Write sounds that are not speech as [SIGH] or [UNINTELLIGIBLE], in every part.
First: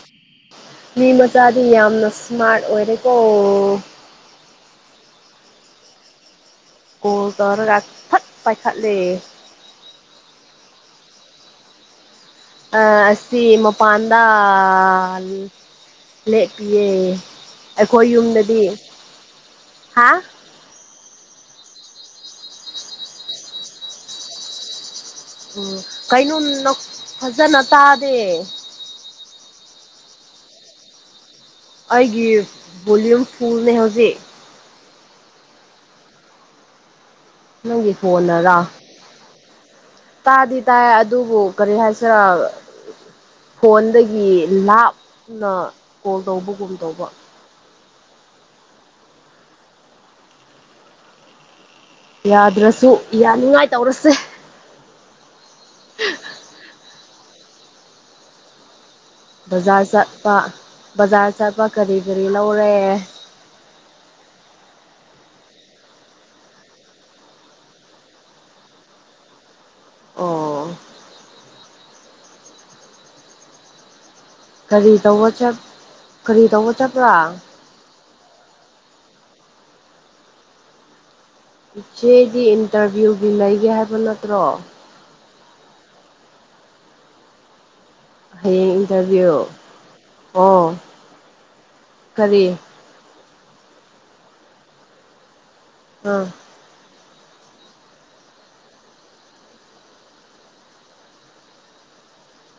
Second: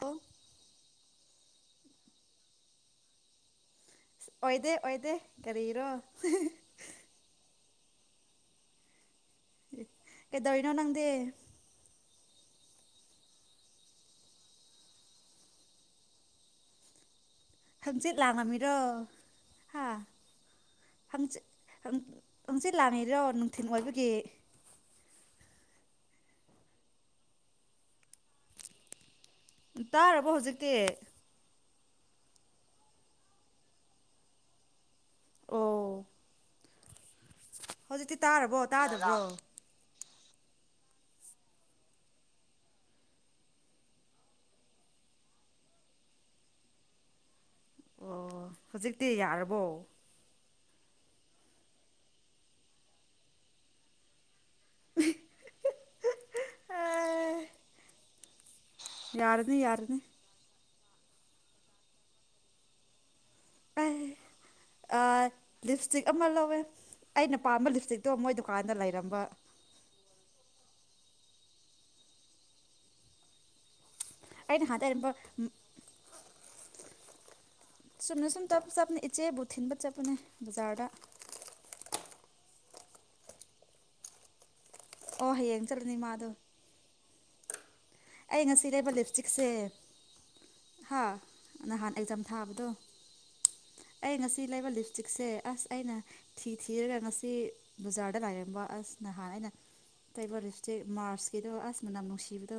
ꯑꯣ [UNINTELLIGIBLE] ꯃꯤ ꯃꯆꯥꯗꯤ ꯌꯥꯝꯅ ꯁ꯭ꯃꯥꯔꯠ ꯑꯣꯏꯔꯦꯀꯣ ꯏꯁ ꯑꯣꯏꯗꯦ ꯑꯣꯏꯗꯦ ꯀꯔꯤꯔꯣ ꯀꯣꯜ ꯇꯧꯔꯒ ꯐꯠ ꯄꯥꯏꯈꯠꯂꯦ ꯀꯩꯗꯧꯔꯤꯅꯣ ꯅꯪꯗꯦ ꯑꯥ ꯑꯁꯤ ꯃꯄꯥꯟꯗ ꯂꯦꯛꯄꯤꯌꯦ ꯍꯪꯆꯤꯠ ꯂꯥꯡꯉꯝꯃꯤꯔꯣ ꯍꯥ ꯍꯪꯆꯤꯠ ꯍꯪꯆꯤꯠ ꯂꯥꯡꯉꯤꯔꯣ ꯅꯨꯡꯊꯤꯟ ꯑꯣꯏꯕꯒꯤ ꯎꯝ ꯀꯩꯅꯣꯝ ꯐꯖꯅ ꯇꯥꯗꯦ ꯇꯥꯔꯕꯣ ꯍꯧꯖꯤꯛꯇꯤ ꯑꯩꯒꯤ ꯕꯣꯂꯨꯝ ꯐꯨꯜꯅꯦ ꯍꯧꯖꯤꯛ ꯑꯣ ꯅꯪꯒꯤ ꯍꯧꯖꯤꯛꯇꯤ ꯐꯣꯟꯅꯔꯥ ꯇꯥꯔꯕꯣ ꯇꯥꯗꯕ꯭ꯔꯣ ꯇꯥꯗꯤ ꯇꯥꯏ ꯑꯗꯨꯕꯨ ꯀꯔꯤ ꯍꯥꯏꯁꯤꯔ ꯐꯣꯟꯗꯒꯤ ꯂꯥꯞ-ꯅ ꯀꯣꯜ ꯇꯧꯕꯒꯨꯝ ꯇꯧꯕ ꯑꯣ ꯍꯧꯖꯤꯛꯇꯤ ꯌꯥꯔꯕꯣ ꯌꯥꯗ꯭ꯔꯁꯨ ꯌꯥꯅꯤꯡꯉꯥꯏ ꯇꯧꯔꯁꯦ [UNINTELLIGIBLE] ꯌꯥꯔꯅꯤ ꯕꯖꯥꯔ ꯌꯥꯔꯅꯤ ꯆꯠꯄ ꯕꯖꯥꯔ ꯆꯠꯄ ꯀꯔꯤ ꯀꯔꯤ ꯂꯧꯔꯦ ꯑꯩ ꯑꯥꯏ ꯂꯤꯞꯁꯇꯤꯛ ꯑꯃ ꯂꯧꯋꯦ ꯑꯩꯅ ꯄꯥꯝꯕ ꯂꯤꯞꯁꯇꯤꯛꯇꯣ ꯃꯣꯏ ꯗꯨꯀꯥꯟꯗ ꯂꯩꯔꯝꯕ ꯑꯣ ꯑꯩꯅ ꯍꯥꯟꯅ ꯀꯔꯤ ꯂꯩꯔꯝꯕ ꯇꯧꯕ ꯆꯞ ꯀꯔꯤ ꯇꯧꯕ ꯆꯠꯄ꯭ꯔꯥ ꯆꯨꯝꯅ ꯁꯨꯝ ꯇꯞ ꯆꯞꯄꯅꯦ ꯏꯆꯦꯕꯨ ꯊꯤꯟꯕ ꯆꯠꯄꯅꯦ ꯕꯖꯥꯔꯗ ꯏꯆꯦꯒꯤ ꯏꯟꯇꯔꯚ꯭ꯌꯨꯒꯤ ꯂꯩꯒꯦ ꯍꯥꯏꯕ ꯅꯠꯇ꯭ꯔꯣ ꯑꯣ ꯍꯌꯦꯡ ꯆꯠꯂꯨꯅꯤ ꯃꯥꯗꯨ ꯑꯩ ꯉꯁꯤ ꯍꯌꯦꯡ ꯂꯩꯕ ꯂꯤꯞꯁꯇꯤꯛꯁꯦ ꯏꯟꯇꯔꯚꯤꯌꯨ ꯑꯣ ꯍꯥ ꯅꯍꯥꯟ ꯑꯦꯛꯖꯥꯝ ꯀꯔꯤ ꯊꯥꯕꯗꯣ ꯑꯩ ꯉꯁꯤ ꯂꯩꯕ ꯂꯤꯞꯁꯇꯤꯛꯁꯦ ꯑꯁ ꯑꯩꯅ ꯑꯥ ꯊꯤ ꯊꯤꯔꯒ ꯉꯁꯤ ꯕꯖꯥꯔꯗ ꯂꯥꯏꯔꯝꯕ ꯑꯁ ꯅꯍꯥꯟ ꯑꯩꯅ ꯇꯩꯕ ꯂꯤꯞꯁꯇꯤꯛ ꯃꯥꯔꯁꯀꯤꯗꯣ ꯑꯁ ꯃꯅꯥꯝ ꯅꯨꯡꯁꯤꯕꯗꯣ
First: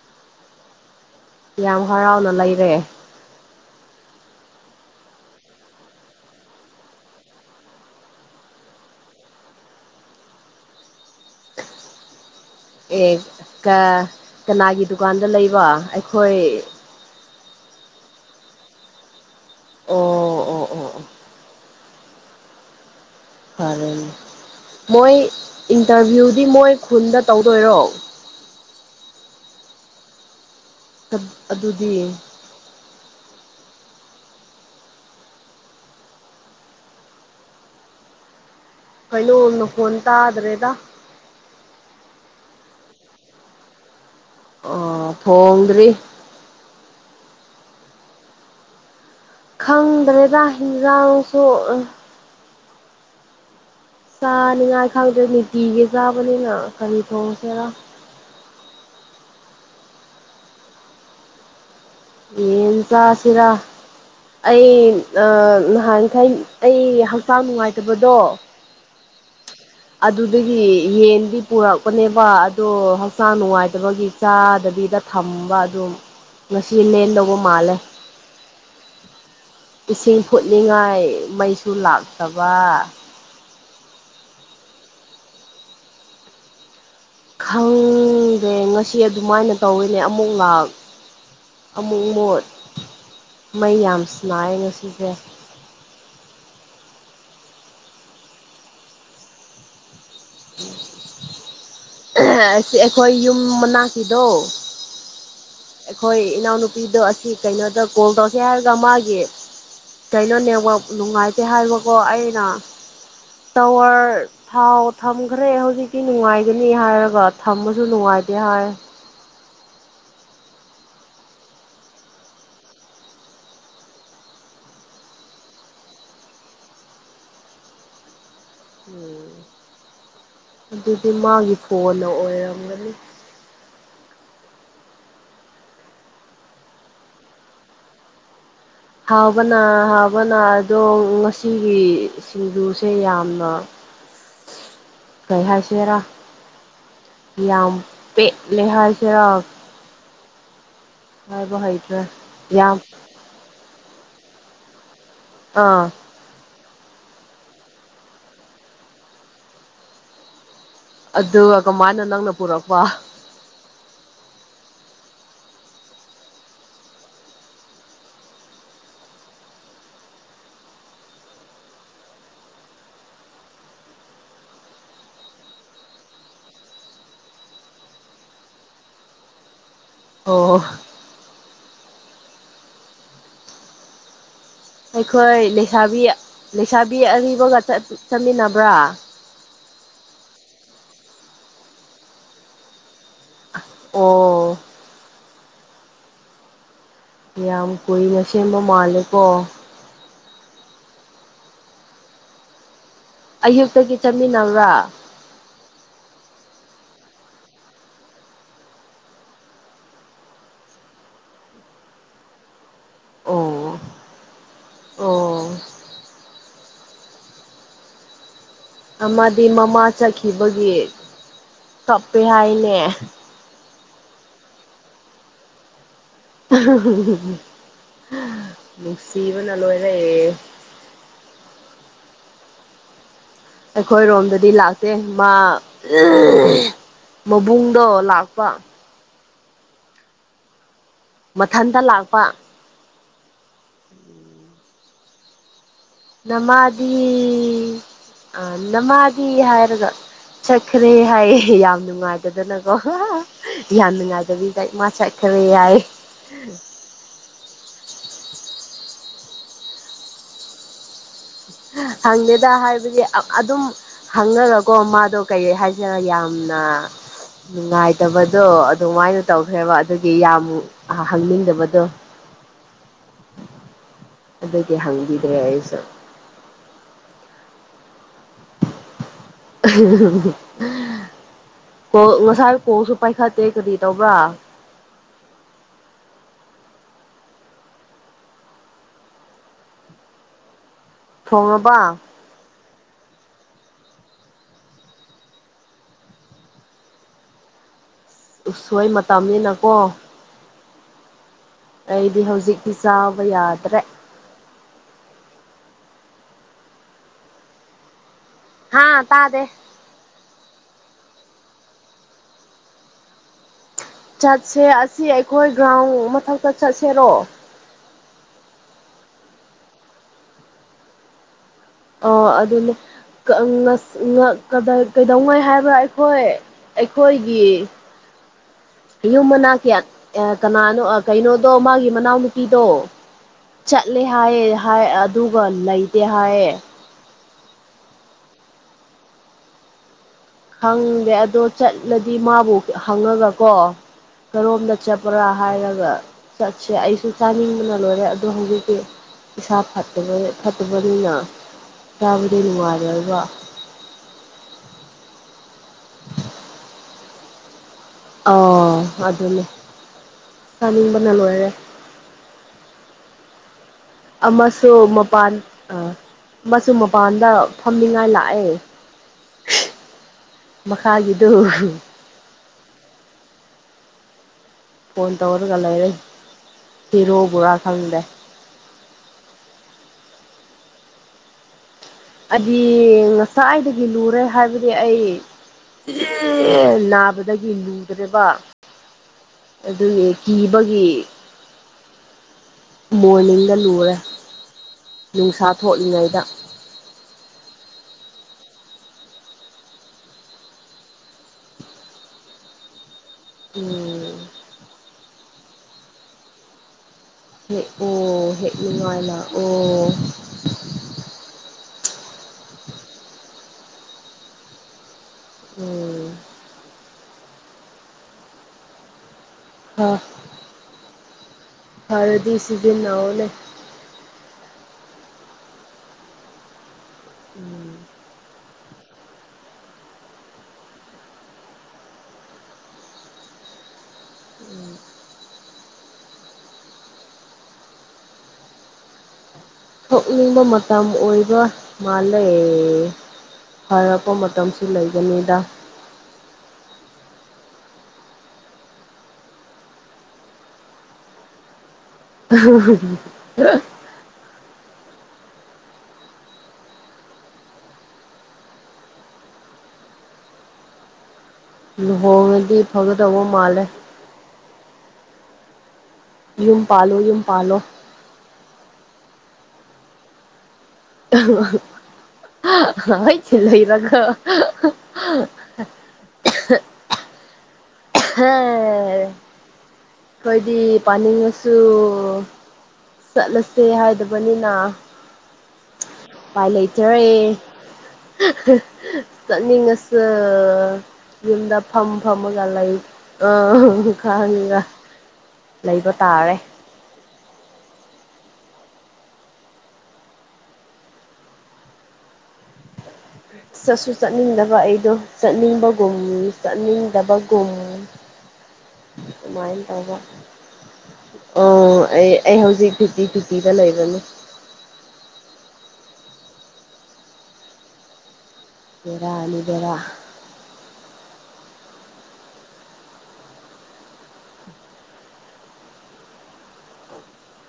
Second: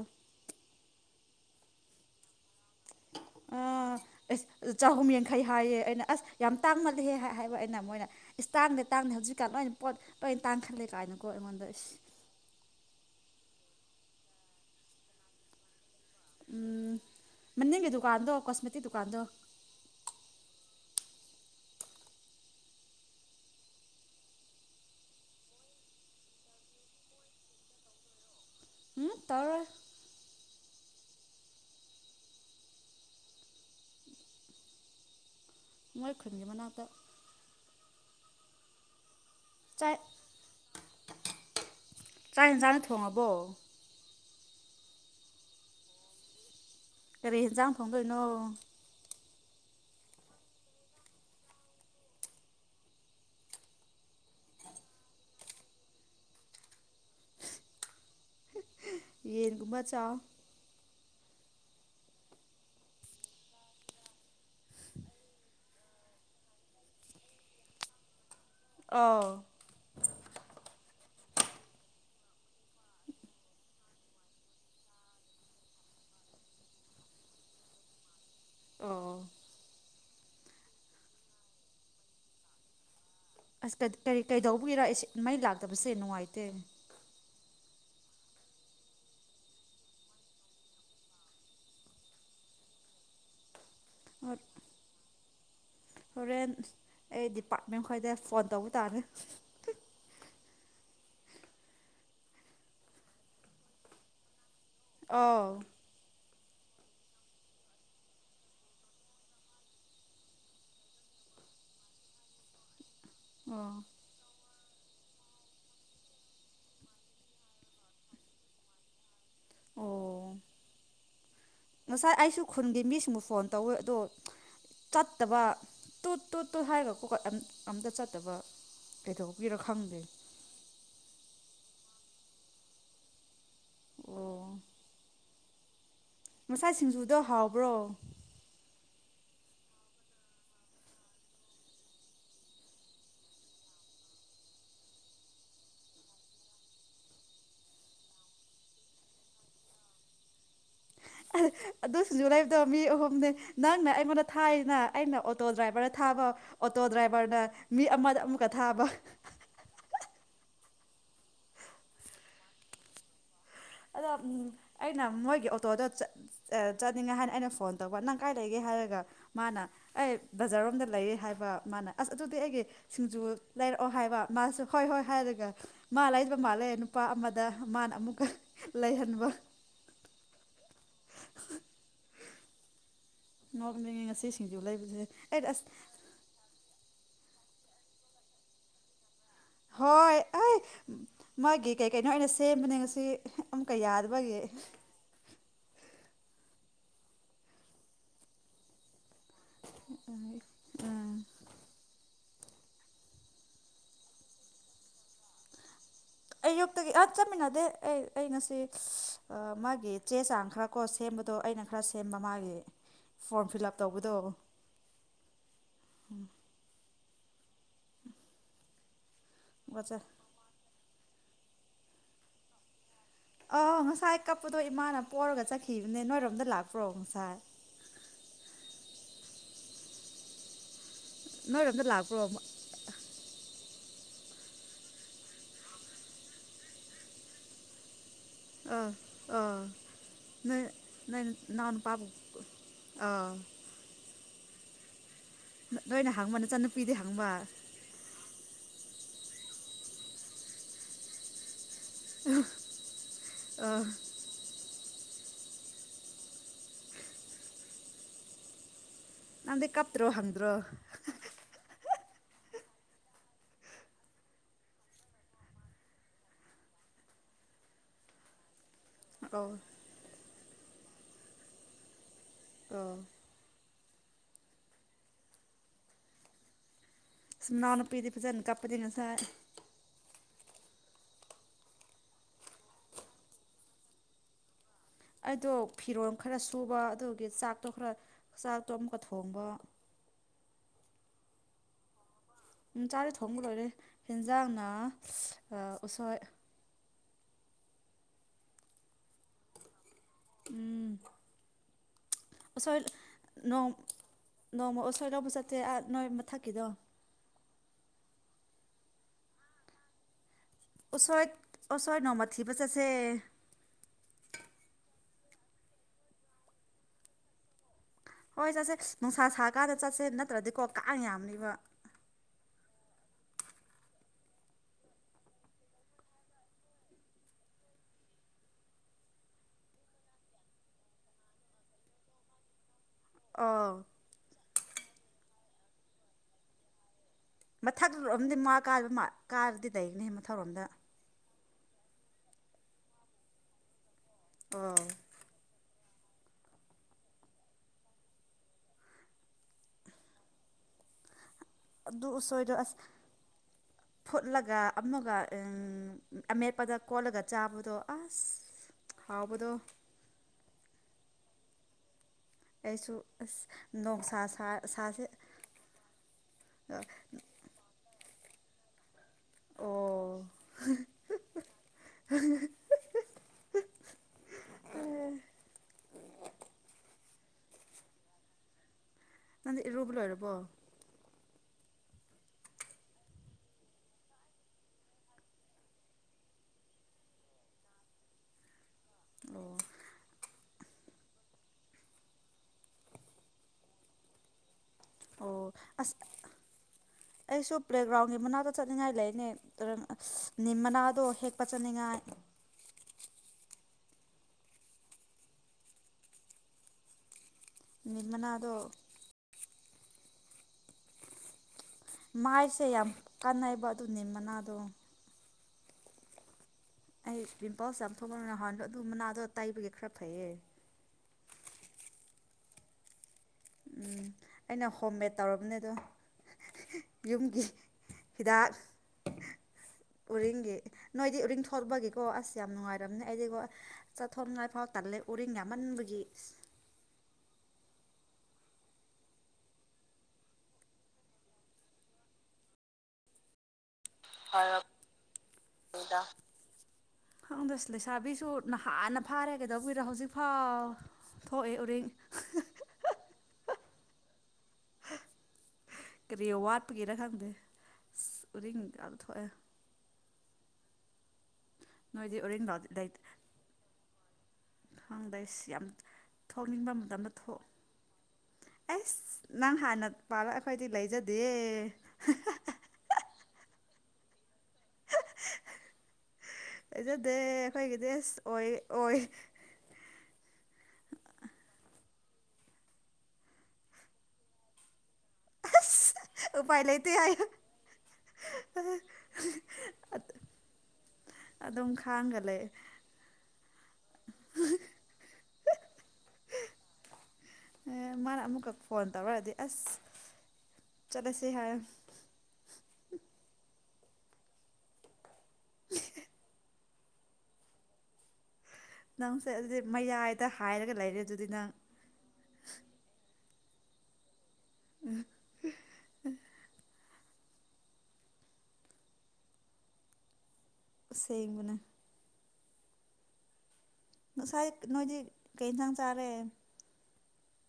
ꯌꯥꯝ ꯍꯔꯥꯎꯅ ꯂꯩꯔꯦ ꯑ ꯑꯦꯁ ꯑ ꯆꯍꯨꯝ ꯌꯥꯡꯈꯩ ꯍꯥꯏꯌꯦ ꯑꯩꯅ ꯑꯁ ꯌꯥꯝ ꯇꯥꯡꯃꯜꯂꯦꯍꯦ ꯍꯥꯏ ꯍꯥꯏꯕ ꯑꯩꯅ ꯃꯣꯏꯅ ꯏꯁ ꯇꯥꯡꯗꯦ ꯇꯥꯡꯗꯦ ꯍꯧꯖꯤꯛꯀꯥꯟ ꯂꯣꯏꯅ ꯄꯣꯠ ꯂꯣꯏꯟ ꯇꯥꯡꯈꯠꯂꯦ ꯀꯥꯏꯅꯀꯣ ꯑꯩꯉꯣꯟꯗ ꯏꯁ ꯑꯦ ꯀ ꯀꯅꯥꯒꯤ ꯗꯨꯀꯥꯟꯗ ꯂꯩꯕ ꯑꯩꯈꯣꯏ ꯎꯝ ꯃꯅꯤꯡꯒꯤ ꯗꯨꯀꯥꯟꯗꯣ ꯀꯣꯁꯃꯦꯇꯤꯛ ꯗꯨꯀꯥꯟꯗꯣ ꯑꯣ ꯑꯣ ꯑꯣ ꯑꯣ ꯐꯥꯔꯦꯅꯦ ꯃꯣꯏ ꯏꯟꯇꯔꯚ꯭ꯌꯨꯗꯤ ꯃꯣꯏ ꯈꯨꯟꯗ ꯇꯧꯗꯣꯏꯔꯣ ꯎꯝ ꯇꯧꯔꯣꯏ ꯆꯞ ꯑꯗꯨꯗꯤ [INAUDIBLE] ꯃꯣꯏ ꯈꯨꯟꯒꯤ ꯃꯅꯥꯛꯇ ꯀꯩꯅꯣ ꯅꯈꯣꯟ ꯆꯥꯛ ꯇꯥꯗ꯭ꯔꯦꯗ ꯆꯥꯛ ꯑꯦꯟꯖꯥꯡ ꯊꯣꯡꯉꯕꯣ ꯑꯣ ꯊꯣꯡꯗ꯭ꯔꯤ ꯀꯔꯤ ꯑꯦꯟꯖꯥꯡ ꯊꯣꯡꯗꯣꯏꯅꯣ ꯈꯪꯗ꯭ꯔꯦꯗ ꯍꯤꯟꯖꯥꯡꯁꯨ ꯆꯥꯅꯤꯡꯉꯥꯏ ꯈꯪꯗ꯭ꯔꯦ ꯅꯤꯡꯇꯤꯒꯤ ꯆꯥꯕꯅꯤꯅ ꯀꯔꯤ ꯊꯣꯡꯁꯦꯔꯥ ꯌꯦꯟꯒꯨꯝꯕ ꯆꯥꯎ ꯌꯦꯟ ꯆꯥꯁꯤꯔ ꯑꯩ-ꯅ ꯅꯍꯥꯟꯈꯩ ꯑꯩ ꯍꯛꯆꯥꯡ ꯅꯨꯡꯉꯥꯏꯇꯕꯗꯣ ꯑꯥꯎ ꯑꯗꯨꯗꯒꯤ ꯌꯦꯟꯗꯤ ꯄꯨꯔꯛꯄꯅꯦꯕ ꯑꯗꯣ ꯍꯛꯆꯥꯡ ꯅꯨꯡꯉꯥꯏꯇꯕꯒꯤ ꯆꯥꯗꯕꯤꯗ ꯊꯝꯕ ꯑꯗꯨꯝ ꯉꯁꯤ ꯂꯦꯟꯗꯧꯕ ꯃꯥꯜꯂꯦ ꯑꯣ ꯏꯁꯤꯡ ꯐꯨꯠꯅꯤꯡꯉꯥꯏ ꯃꯩꯁꯨ ꯂꯥꯛꯇꯕ ꯑꯁ ꯀꯩꯠ ꯀꯔꯤ ꯀꯩꯗꯧꯕꯒꯤꯔ ꯑꯦꯁꯤ ꯃꯩ ꯂꯥꯛꯇꯕꯁꯦ ꯅꯨꯡꯉꯥꯏꯇꯦ ꯈꯪꯗꯦ ꯉꯁꯤ ꯑꯗꯨꯃꯥꯏꯅ ꯇꯧꯏꯅꯦ ꯑꯃꯨꯛ ꯂꯥꯛ ꯑꯃꯨꯛ ꯃꯨꯠ ꯃꯩ ꯌꯥꯝ ꯁꯥꯟꯅꯥꯩꯌꯦ ꯉꯁꯤꯁꯦ ꯍꯣꯔꯦꯟ ꯑꯩ ꯗꯤꯄꯥꯔꯠꯃꯦꯟ ꯈꯣꯏꯗ ꯐꯣꯟ ꯇꯧꯕ ꯇꯥꯔꯦ ꯑꯁꯤ ꯑꯩꯈꯣꯏ ꯌꯨꯝ ꯃꯅꯥꯛꯀꯤꯗꯣ ꯑꯥ ꯍꯣꯏ ꯏꯅꯥꯎꯅꯨꯄꯤꯗꯣ ꯑꯁꯤ ꯀꯩꯅꯣꯗ ꯀꯣꯜ ꯇꯧꯔꯀꯦ ꯍꯥꯏꯔꯒ ꯃꯥꯒꯤ ꯀꯩꯅꯣ ꯅꯦꯠꯋꯥꯛ ꯅꯨꯡꯉꯥꯏꯇꯦ ꯍꯥꯏꯕꯀꯣ ꯑꯩꯅ ꯑꯣ ꯇꯋꯥ꯭ꯔ ꯊꯥꯎ ꯊꯝꯈ꯭ꯔꯦ ꯍꯧꯖꯤꯛꯇꯤ ꯅꯨꯡꯉꯥꯏꯒꯅꯤ ꯍꯥꯏꯔꯒ ꯊꯝꯕꯁꯨ ꯅꯨꯡꯉꯥꯏꯇꯦ ꯍꯥꯏ ꯑꯣ [INAUDIBLE] ꯉꯁꯥꯏ ꯑꯩꯁꯨ ꯈꯨꯟꯒꯤ ꯃꯤꯁꯤꯡꯕꯨ ꯐꯣꯟ ꯇꯧꯋꯦ ꯑꯗꯣ ꯆꯠꯇꯕ ꯇꯨꯠ ꯇꯨꯠ ꯇꯨꯠ ꯍꯥꯏꯔꯒꯀꯣ ꯑꯝꯇ ꯆꯠꯇꯕ ꯎꯝ ꯀꯩꯇꯧꯕꯩꯔ ꯈꯪꯗꯦ ꯑꯗꯨꯗꯤ ꯃꯥꯒꯤ ꯐꯣꯟꯅ ꯑꯣꯏꯔꯝꯒꯅꯤ ꯑꯣ ꯉꯁꯥꯏ ꯁꯤꯡꯖꯨꯗꯣ ꯍꯥꯎꯕ꯭ꯔꯣ ꯍꯥꯎꯕꯅ ꯍꯥꯎꯕꯅ ꯑꯗꯣ ꯉꯁꯤꯒꯤ ꯁꯤꯡꯖꯨꯁꯦ ꯌꯥꯝꯅ ꯀꯩ ꯍꯥꯏꯁꯤꯔꯥ ꯌꯥꯝ ꯄꯦꯠꯂꯦ ꯍꯥꯏꯁꯤꯔ ꯑꯗꯨ ꯍꯩꯇ꯭ꯔꯦ ꯁꯤꯡꯖꯨ ꯂꯩꯕꯗꯣ ꯌꯥꯝ ꯃꯤ ꯑꯍꯨꯝꯅꯤ ꯅꯪꯅ ꯑꯩꯉꯣꯟꯗ ꯊꯥꯏꯗꯅ ꯑꯩꯅ ꯑꯣ ꯑꯣꯇꯣ ꯑꯥ ꯗ꯭ꯔꯥꯏꯚꯔꯅ ꯊꯥꯕ ꯑꯣꯇꯣ ꯗ꯭ꯔꯥꯏꯚꯔꯅ ꯃꯤ ꯑꯃꯗ ꯑꯃꯨꯛꯀ ꯊꯥꯕ ꯑꯗꯨꯒ ꯀꯃꯥꯏꯟꯅ ꯅꯪꯅ ꯄꯨꯔꯛꯄ ꯑꯩꯅ ꯃꯣꯏꯒꯤ ꯑꯣꯇꯣꯗ ꯆꯠ ꯆꯠꯅꯤꯡꯉꯥꯏ ꯍꯥꯏꯅ ꯑꯩꯅ ꯐꯣꯟ ꯇꯧꯕ ꯅꯪ ꯀꯥꯏ ꯂꯩꯒꯦ ꯍꯥꯏꯔꯒ ꯃꯥꯅ ꯑꯩ ꯕꯖꯥꯔꯔꯣꯝꯗ ꯂꯩꯌꯦ ꯍꯥꯏꯕ ꯃꯥꯅ ꯑꯁ ꯑꯗꯨꯗꯤ ꯑꯩꯒꯤ ꯁꯤꯡꯖꯨ ꯂꯩꯔꯛꯑꯣ ꯍꯥꯏꯕ ꯃꯥꯁꯨ ꯍꯣꯏ ꯍꯣꯏ ꯍꯥꯏꯔꯒ ꯃꯥ ꯂꯩꯕ ꯃꯥꯜꯂꯦ ꯅꯨꯄꯥ ꯑꯃꯗ ꯃꯥꯅ ꯑꯃꯨꯛꯀ ꯂꯩꯍꯟꯕ ꯑꯣ ꯅꯣꯛꯅꯤꯡꯉꯦ ꯉꯁꯤ ꯁꯤꯡꯖꯨ ꯂꯩꯕꯁꯦ ꯑꯩ ꯑꯩꯈꯣꯏ ꯑꯁ ꯂꯩꯁꯥꯕꯤ ꯂꯩꯁꯥꯕꯤ ꯑꯔꯤꯕꯒ ꯆꯠ ꯆꯠꯃꯤꯟꯅꯕ꯭ꯔꯥ ꯍꯣꯏ ꯑꯩ ꯃꯥꯒꯤ ꯀꯩ ꯀꯩꯅꯣ ꯑꯩꯅ ꯁꯦꯝꯕꯅꯦ ꯉꯁꯤ ꯑꯃꯨꯛꯀ ꯌꯥꯗꯕꯒꯤ ꯑꯣ ꯌꯥꯝ ꯀꯨꯏꯅ ꯁꯦꯝꯕ ꯃꯥꯜꯂꯦꯀꯣ [UNINTELLIGIBLE] ꯑꯌꯨꯛꯇꯒꯤ ꯆꯠꯃꯤꯟꯅꯕ꯭ꯔꯥ ꯑꯌꯨꯛꯇꯒꯤ ꯑꯥ ꯆꯠꯃꯤꯟꯅꯗꯦ ꯑꯩ ꯑꯩ ꯉꯁꯤ ꯃꯥꯒꯤ ꯆꯦ ꯆꯥꯡ ꯈꯔ ꯀꯣ ꯁꯦꯝꯕꯗꯣ ꯑꯩꯅ ꯈꯔ ꯁꯦꯝꯕ ꯃꯥꯒꯤ ꯐꯣꯃꯝ ꯐꯤꯜ ꯎꯞ ꯑꯣ ꯇꯧꯕꯗꯣ ꯑꯣ ꯑꯝ ꯑꯃꯗꯤ ꯃꯃꯥ ꯋꯥꯆ ꯆꯠꯈꯤꯕꯒꯤ ꯀꯞꯄꯦ ꯍꯥꯏꯅꯦ ꯑꯥ ꯉꯁꯥꯏ ꯀꯞꯄꯗꯣ ꯏꯃꯥꯅ ꯄꯣꯛꯔꯒ ꯆꯠꯈꯤꯕꯅꯦ ꯅꯣꯏꯔꯣꯝ ꯅꯨꯡꯁꯤꯕꯅ ꯂꯣꯏꯔꯦ ꯅꯣꯏꯔꯣꯝꯗ ꯂꯥꯛꯄ꯭ꯔꯣꯕ ꯑꯩꯈꯣꯏꯔꯣꯝꯗꯗꯤ ꯂꯥꯛꯇꯦ ꯃꯥ [UNINTELLIGIBLE] ꯃꯕꯨꯡꯗꯣ ꯂꯥꯛꯄ ꯑꯥ ꯑꯥ ꯅꯣꯏ ꯅꯣꯏ ꯅꯅꯥꯎꯅꯨ ꯃꯊꯟꯇ ꯄꯥꯕꯨ ꯂꯥꯛꯄ ꯑꯥ [UNINTELLIGIBLE] ꯂꯣꯏꯅ ꯅꯃꯥꯗꯤ ꯑꯥ ꯅꯃꯥꯗꯤ ꯍꯥꯏꯔꯒ ꯆꯠꯈ꯭ꯔꯦ ꯍꯥꯏꯌꯦ ꯌꯥꯝ ꯅꯨꯡꯉꯥꯏꯇꯗꯅꯀꯣ ꯑꯥ ꯌꯥꯝ ꯅꯨꯡꯉꯥꯏꯇꯕꯤꯗꯥ ꯏꯃꯥ ꯆꯠꯈ꯭ꯔꯦ ꯍꯥꯏꯌꯦ [INAUDIBLE] ꯅꯪꯗꯤ ꯀꯞꯇ꯭ꯔꯣ ꯍꯪꯗ꯭ꯔꯣ ꯍꯪꯉꯦꯗ ꯍꯥꯏꯕꯗꯤ ꯑ ꯑꯗꯨꯝ ꯍꯪꯉꯒꯀꯣ ꯃꯥꯗꯣ ꯀꯩ ꯍꯥꯏꯁꯤꯔꯥ ꯌꯥꯝꯅ ꯅꯨꯡꯉꯥꯏꯇꯕꯗꯣ ꯑꯗ ꯗꯨꯃꯥꯏꯅ ꯑꯧ ꯇꯧꯈ꯭ꯔꯦꯕ ꯑꯗꯨꯒꯤ ꯌꯥꯝ ꯍ ꯍꯪꯅꯤꯡꯗꯕꯗꯣ ꯑꯥ ꯑꯗꯨꯒꯤ ꯍꯪꯕꯤꯗ꯭ꯔꯦ ꯑꯩꯁꯨ ꯃꯅꯥꯎ ꯅꯨꯄꯤꯗꯤ ꯐꯖꯅ ꯀꯞꯄꯗꯤ ꯉꯁꯥꯏ [UNINTELLIGIBLE] ꯀꯣꯜ ꯉꯁꯥꯏ ꯀꯣꯜꯁꯨ ꯄꯥꯏꯈꯠꯇꯦ ꯀꯔꯤ ꯇꯧꯕ꯭ꯔꯥ ꯑꯩꯗꯣ ꯐꯤꯔꯣꯜ ꯈꯔ ꯁꯨꯕ ꯑꯗꯨꯒꯤ ꯆꯥꯛꯇꯣ ꯈꯔ ꯆꯥꯛꯇꯣ ꯑꯃꯨꯛꯀ ꯊꯣꯡꯕ ꯊꯣꯡꯉꯕ ꯎꯝ ꯆꯥꯛꯗꯤ ꯊꯣꯡꯕ ꯂꯣꯏꯔꯦ ꯍꯦꯟꯖꯥꯡꯅ ꯑꯥ ꯎꯁꯣꯏ ꯎꯁꯣꯏ ꯃꯇꯝꯅꯤꯅꯀꯣ ꯎꯝ ꯑꯩꯗꯤ ꯍꯧꯖꯤꯛꯇꯤ ꯎꯁꯣꯏ ꯆꯥꯕ ꯅꯣꯡ ꯌꯥꯗ꯭ꯔꯦ ꯅꯣꯡꯃ ꯎꯁꯣꯏ ꯂꯧꯕ ꯆꯠꯇꯦ ꯑꯥ ꯅꯣꯏ ꯃꯊꯛꯀꯤꯗꯣ ꯍꯥꯥ ꯇꯥꯗꯦ ꯎꯁꯣꯏ ꯎꯁꯣꯏ ꯅꯣꯡꯃ ꯊꯤꯕ ꯆꯠꯁꯦ ꯆꯠꯁꯦ ꯑꯁꯤ ꯑꯩꯈꯣꯏ ꯒ꯭ꯔꯥꯎꯟ ꯃꯊꯛꯇ ꯆꯠꯁꯦꯔꯣ ꯍꯣꯏ ꯆꯠꯁꯦ ꯅꯨꯡꯁꯥ ꯁꯥ ꯀꯥꯟꯗ ꯆꯠꯁꯦ ꯅꯠꯇ꯭ꯔꯗꯤꯀꯣ ꯀꯥꯡ ꯌꯥꯝꯅꯤꯕ ꯑꯣ ꯑꯗꯨꯅꯦ ꯀ ꯑꯪ ꯉꯁ ꯎꯪ ꯉ ꯀꯗꯥꯏ ꯀꯩꯗꯧꯉꯩ ꯍꯥꯏꯕ꯭ꯔꯥ ꯑꯩꯈꯣꯏ ꯑꯩꯈꯣꯏꯒꯤ ꯌꯨꯝ ꯃꯅꯥꯀꯤ ꯑꯥ ꯀꯅꯥꯅꯣ ꯑ ꯀꯩꯅꯣꯗꯣ ꯃꯥꯒꯤ ꯃꯅꯥꯎꯅꯨꯄꯤꯗꯣ ꯑꯣ ꯆꯠꯂꯦ ꯍꯥꯏꯌꯦ ꯍꯥꯏ ꯑꯗꯨꯒ ꯂꯩꯇꯦ ꯍꯥꯏꯌꯦ ꯃꯊꯛꯔꯣꯝꯗꯤ ꯃꯥ ꯀꯥꯗꯕ ꯃꯥ ꯀꯥꯔꯗꯤ ꯂꯩꯒꯅꯤ ꯃꯠ ꯈꯪꯗꯦ ꯑꯗꯣ ꯆꯠꯂꯗꯤ ꯃꯥꯕꯨ ꯍꯪꯉꯒ ꯀꯣ ꯀꯔꯣꯝꯗ ꯑꯣ ꯆꯠꯄ꯭ꯔꯥ ꯍꯥꯏꯔꯒ ꯆꯠꯁꯦ ꯑꯩꯁꯨ ꯆꯥꯅꯤꯡꯕꯅ ꯂꯣꯏꯔꯦ ꯑꯗꯣ ꯍꯧꯖꯤꯛꯇꯤ ꯏꯁꯥ ꯐꯠꯇꯕꯒꯤ ꯐꯠꯇꯕꯅꯤꯅ ꯑꯗꯨ ꯆꯥꯕꯗꯨ ꯎꯁꯣꯏꯗꯣ ꯑꯁ ꯅꯨꯡꯉꯥꯏꯔꯣꯏꯕ ꯐꯨꯠꯂꯒ ꯑꯃꯨꯛꯀ ꯑꯦꯡ ꯑꯃꯦꯠꯄꯗ ꯀꯣꯠꯂꯒ ꯆꯥꯕꯗꯣ ꯑꯁ ꯑꯣ ꯑꯗꯨꯅꯦ ꯍꯥꯎꯕꯗꯣ ꯆꯥꯅꯤꯡꯕꯅ ꯂꯣꯏꯔꯦ ꯑꯩꯁꯨ ꯑꯁ ꯅꯣꯡꯁꯥ ꯑꯃꯁꯨ ꯁꯥꯁꯦ ꯃꯄꯥꯟ ꯑꯥ ꯑꯃꯁꯨ ꯃꯄꯥꯟꯗ ꯐꯝꯅꯤꯡꯉꯥꯏ ꯂꯥꯛꯑꯦ ꯑꯣ ꯃꯈꯥꯒꯤꯗꯨ [UNINTELLIGIBLE] ꯐꯣꯟ ꯇꯧꯔꯒ ꯂꯩꯔꯦ ꯍꯤꯔꯣꯕꯨꯔꯥ ꯈꯪꯗꯦ ꯅꯪꯗꯤ ꯏꯔꯨꯕ ꯂꯣꯏꯔꯕꯣ ꯑꯩꯗꯤ ꯉꯁꯥꯏꯗꯒꯤ ꯂꯨꯔꯦ ꯍꯥꯏꯕꯗꯤ ꯑꯩ ꯅꯥꯕꯗꯒꯤ ꯂꯨꯗ꯭ꯔꯦꯕ ꯑꯣ ꯑꯗꯨꯒꯤ ꯀꯤꯕꯒꯤ ꯃꯣꯔꯅꯤꯡꯗ ꯂꯨꯔꯦ ꯑꯣ ꯅꯨꯡꯁꯥ ꯑꯁ ꯊꯣꯛꯂꯤꯉꯩꯗ ꯑꯩꯁꯨ ꯄ꯭ꯂꯦꯒ꯭ꯔꯥꯎꯟꯒꯤ ꯃꯅꯥꯛꯇ ꯆꯠꯅꯤꯡꯉꯥꯏ ꯂꯩꯅꯦ꯫ ꯅꯤꯝ ꯃꯅꯥꯗꯣ ꯍꯦꯛꯄ ꯆꯠꯅꯤꯡꯉꯥꯏ꯫ ꯎꯝ꯫ ꯍꯦꯛ ꯅꯤꯝ ꯑꯣ ꯃꯅꯥꯗꯣ ꯍꯦꯛꯅꯤꯡꯉꯥꯏꯅ ꯂꯥꯛꯑꯣ꯫ ꯃꯥꯏꯁꯦ ꯌꯥꯝ ꯀꯥꯟꯅꯩꯕ ꯑꯗꯨꯢ ꯅꯤꯝ ꯃꯅꯥꯗꯣ꯫ ꯎꯝ꯫ ꯑꯩ ꯄꯤꯝꯄꯜꯁ ꯌꯥꯝ ꯊꯣꯛꯄꯗꯣ ꯍꯥꯎꯍꯟꯂꯣ ꯑꯗꯨ ꯃꯅꯥꯗꯣ ꯇꯩꯕꯒꯤ ꯈꯔ ꯐꯩꯌꯦ꯫ ꯐꯔꯗꯤ ꯁꯤꯖꯤꯟꯅꯧꯑꯣꯅꯦ꯫ ꯎꯝ ꯑꯩꯅ ꯍꯣꯝ ꯃꯦꯠ ꯇꯧꯔꯕꯅꯦꯗꯣ꯫ ꯌꯨꯝꯒꯤ ꯎꯝ ꯍꯤꯗꯥꯛ꯫ [UNINTELLIGIBLE] ꯎꯔꯤꯡꯒꯤ ꯅꯣꯏꯗꯤ ꯎꯔꯤꯡ ꯊꯣꯔꯛꯄꯒꯤꯀꯣ ꯑꯁ ꯌꯥꯝ ꯅꯨꯡꯉꯥꯏꯔꯝꯅꯤ ꯑꯩꯗꯤꯀꯣ ꯆꯠꯊꯣꯛꯉꯥꯏꯐꯥꯎ ꯇꯜꯂꯦ ꯎꯔꯤꯡ ꯌꯥꯝꯃꯟꯕꯒꯤ꯫ ꯊꯣꯛꯅꯤꯡꯕ ꯃꯇꯝ ꯑꯣꯏꯕ ꯃꯥꯜꯂꯦ꯫ ꯐꯔꯛꯄ ꯃꯇꯝꯁꯨ ꯂꯩꯒꯅꯤꯗ꯫ ꯅꯤꯗ꯫ [UNINTELLIGIBLE] ꯈꯪꯗꯦ ꯂꯩꯁꯥꯕꯤꯁꯨ ꯅꯍꯥꯟꯅ ꯐꯥꯔꯦ ꯀꯩꯗꯧꯕꯩꯔ ꯍꯧꯖꯤꯛꯐꯥꯎ ꯊꯣꯛꯑꯦ ꯎꯔꯤꯡ꯫ [INAUDIBLE] ꯀꯔꯤ ꯋꯥꯠꯄꯒꯤꯔ ꯈꯪꯗꯦ ꯑꯁ ꯎꯔꯤꯡ ꯉꯥꯛꯇ ꯊꯣꯛꯑꯦ꯫ ꯂꯨꯍꫭꯡꯉꯗꯤ ꯐꯒꯗꯕ ꯃꯜꯂ‌ꯦ꯫ ꯈꯪꯗ‌ꯦ ꯌꯥꯝ ꯌꯨꯝ ꯊꯣꯛꯅꯤꯡꯕ ꯄꯥꯜꯂꯣ ꯃꯇꯝꯗ ꯌꯨꯝ ꯊꯣꯛ꯫ ꯄꯥꯜꯂꯣ ꯑꯁ ꯅꯪ ꯍꯥꯟꯅ꯫ [UNINTELLIGIBLE] ꯈꫭꯏꯗꯤ ꯂꯩꯖꯠ ꯍꯠ ꯂꯩꯔꯒ꯫ ꯂꯩꯖꯗꯦ ꯑꯩꯈꯣꯏꯒꯤꯗꯤ ꯑꯣꯏ ꯑꯣꯏ꯫ ꯑꯈꫭꯏꯗꯤ ꯄꯥꯅꯤꯡꯉꯁꯨ ꯆꯠꯂꯁꯦ ꯍꯥꯏꯗꯕꯅꯤꯅ ꯑꯁ ꯎꯄꯥꯢ ꯎꯄꯥꯏ ꯂꯩꯇꯦ ꯂꯩꯇꯔ‌ꯦ꯫ ꯍꯥꯏꯌꯣ ꯆꯠꯅꯤꯡꯉꯁꯨ ꯌꯨꯝꯗ ꯑꯗꯨꯝ ꯐꯝ ꯈꯥꯡꯉꯒ ꯐꯝꯃꯒ ꯂꯩ꯫ ꯎꯝ ꯈꯥꯡꯉꯒ ꯂꯩꯕ ꯇꯥꯔꯦ꯫ ꯑꯦ ꯃꯥꯅ ꯑꯃꯨꯛꯀ ꯐꯣꯟ ꯇꯧꯔꯛꯑꯗꯤ ꯑꯁ ꯆꯠꯂꯁꯦ ꯍꯥꯏꯌꯣ꯫ ꯆꯠꯁꯨ ꯆꯠꯅꯤꯡꯗꯕ ꯑꯩꯗꯣ ꯆꯠꯅꯤꯡꯕꯒꯨꯝ ꯆꯠꯅꯤꯡꯗꯕꯒꯨꯝ ꯅꯪꯁꯦ ꯑꯗꯨꯗꯤ ꯑꯗꯨꯃꯥꯏꯅ ꯇꯧꯕ ꯃꯌꯥꯏꯗ ꯍꯥꯏꯔꯒ ꯂꯩꯔꯦ ꯑꯗꯨꯗꯤ ꯅꯪ ꯑꯥ ꯑꯩ ꯑꯩ ꯍꯧꯖꯤꯛ ꯐꯤꯞꯇꯤ-ꯐꯤꯞꯇꯤꯗ ꯂꯩꯕꯅꯤ꯫ [UNINTELLIGIBLE] ꯕ‌ꯦꯔꯅꯤ ꯕ‌ꯦꯔꯥ꯫ ꯑꯁ‌ꯦꯡꯕꯅꯦ꯫ ꯉꯁꯥꯏ ꯅꯣꯏꯗꯤ ꯀꯩ ꯢꯟꯁꯥꯡ ꯆꯥꯔꯦ?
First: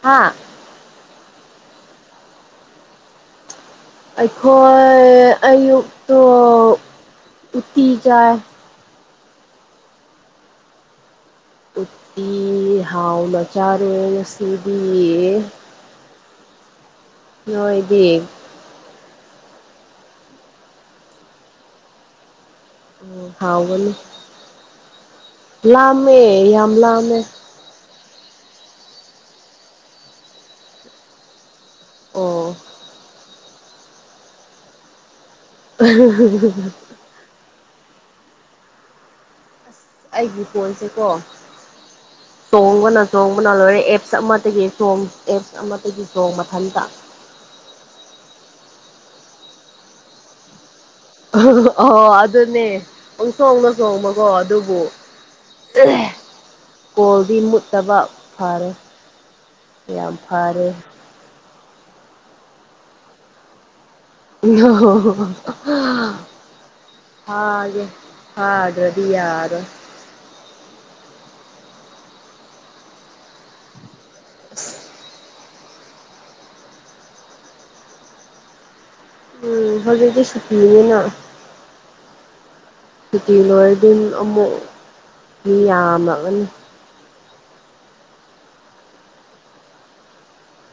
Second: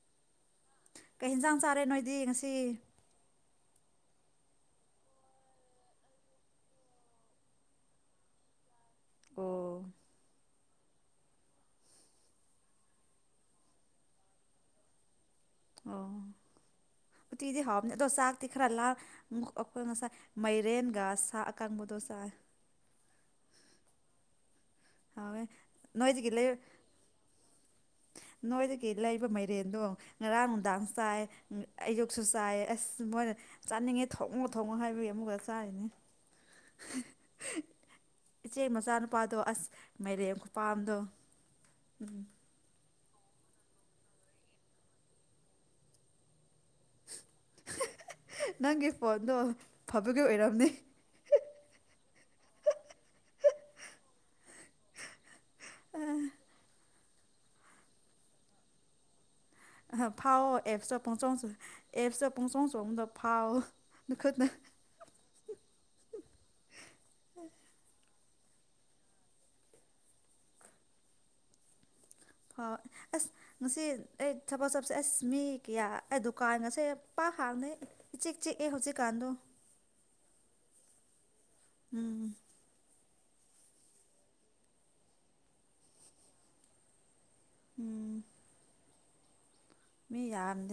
ꯍꯥꯥ? ꯀꯩ ꯍ‌ꯦꯟꯖꯥꯡ ꯆꯥꯔꯦ ꯅꯣꯏꯗꯤ ꯉꯁꯤ? ꯑꯩꯈꯣꯏ ꯑꯌꯨꯛꯛꯇꯣ ꯎꯇꯤ ꯆꯥꯏ꯫ ꯑꯣ꯫ ꯎꯠꯇꯤ ꯍꯥꯎꯅ ꯆꯥꯔꯨꯔꯦ ꯉꯥꯁꯤꯗꯤ꯫ ꯑꯧ ꯎꯇꯤꯗꯤ ꯍꯥꯎꯕꯅꯦ꯫ ꯑꯗꯣ ꯅꯣꯏꯗꯤ ꯆꯥꯛ ꯇꯤ ꯈꯔ ꯂꯥ ꯑꯩꯈꯣꯏ ꯉꯁꯥꯏ ꯃꯥꯏꯔꯦꯟꯒ ꯁꯥ ꯑꯀꯪꯕꯗꯣ ꯆꯥꯏ꯫ ꯎꯝ ꯍꯥꯎꯒꯅꯤ ꯍꯥꯎꯋꯦ ꯂꯥꯝꯃꯦ ꯅꯣꯏꯗꯒꯤ ꯂꯩ ꯌꯥꯝ ꯂꯥꯝꯃꯦ꯫ ꯅꯣꯏꯗꯒꯤ ꯂꯩꯕ ꯃꯩꯔꯦꯟꯗꯣ ꯉꯔꯥꯡ ꯅꯨꯡꯗꯥꯡ ꯆꯥꯏ ꯑꯌꯨꯛꯁꯨ ꯑꯣ ꯆꯥꯏ ꯑꯁ ꯃꯣꯏꯅ꯫ ꯆꯥꯅꯤꯡꯉꯦ ꯊꯣꯡꯉꯣ ꯊꯣꯡꯉꯣ ꯍꯥꯏꯕꯒꯤ ꯑꯃꯨꯛꯀ꯫ ꯆꯥꯔꯤꯅꯤ ꯫ [UNINTELLIGIBLE] ꯏꯆꯦ ꯃꯆꯥꯅꯨꯄꯥꯗꯣ ꯑꯁ꯫ ꯃꯥꯏꯔꯦꯝ ꯑꯩꯒꯤ ꯈꯨꯄꯝꯗꯣ ꯫ ꯐꯣꯟꯁꯦꯀꯣ ꯆꯣꯡꯕꯅ ꯆꯣꯡꯕꯅ ꯂꯣꯏꯔꯦ ꯑꯦꯞꯁ ꯑꯃꯗꯒꯤ ꯆꯣꯡ ꯑꯦꯞꯁ ꯑꯃꯗꯒꯤ ꯆꯣꯡꯕ ꯃꯊꯟꯇ꯫ ꯅꯪꯒꯤ ꯐꯣꯟꯗꯣ ꯐꯕꯒꯤ ꯑꯣꯏꯔꯝꯅꯤ꯫ ꯑꫭ ꯑꯗꯨꯅꯦ ꯄꯨꯡ ꯆꫭꯡꯗ ꯆꯣꯡꯕꯀꯣ ꯑꯗꯨꯕꯨ꯫ ꯑꯥ꯫ ꯀꯣꯜꯗꯤ ꯃꯨꯠꯇꯕ ꯐꯔꯦ꯫ ꯌꯥꯝ ꯐꯥꯎꯑꯣ ꯐꯔꯦ ꯑꯦꯞꯁꯇ ꯄꯨꯡꯆꫭꯡ ꯑꯦꯞꯁꯇ ꯄꯨꯡꯆꫭꯡꯕꯗꫭ ꯐꯥꯎꯑꯣ꯫ ꯫ [UNINTELLIGIBLE] ꯐꯥꯏꯒ‌ꯦ ꯐꯗꯔꯗꯤ ꯌꯥꯔꫭꯏ ꯐꯥ ꯑꯁ꯫ ꯉꯁꯤ ꯑꯩ ꯊꯕꯛ ꯆꯞꯁꯦ ꯑꯁ ꯃꯤ ꯀꯌꯥ ꯑꯩ ꯗꯨꯀꯥꯟꯒꯁꯦ ꯄꯥꯛ ꯍꯥꯡꯅꯩ꯫ ꯏꯆꯤꯛ ꯆꯦꯛꯑ ꯍꯧꯖꯤꯛ ꯀꯥꯟꯗꯣ ꯎꯝ ꯍꯧꯖꯤꯛꯇꯤ ꯁꯨꯇꯤꯅꯤꯅ ꯎꯝ ꯁꯨꯇꯤ ꯂꯣꯏꯔꯗꯤ ꯑꯃꯨꯛ ꯃꯤ ꯌꯥꯝꯃꯛꯑꯅꯤ ꯎꯝ ꯃꯤ ꯌꯥꯝꯗꯦ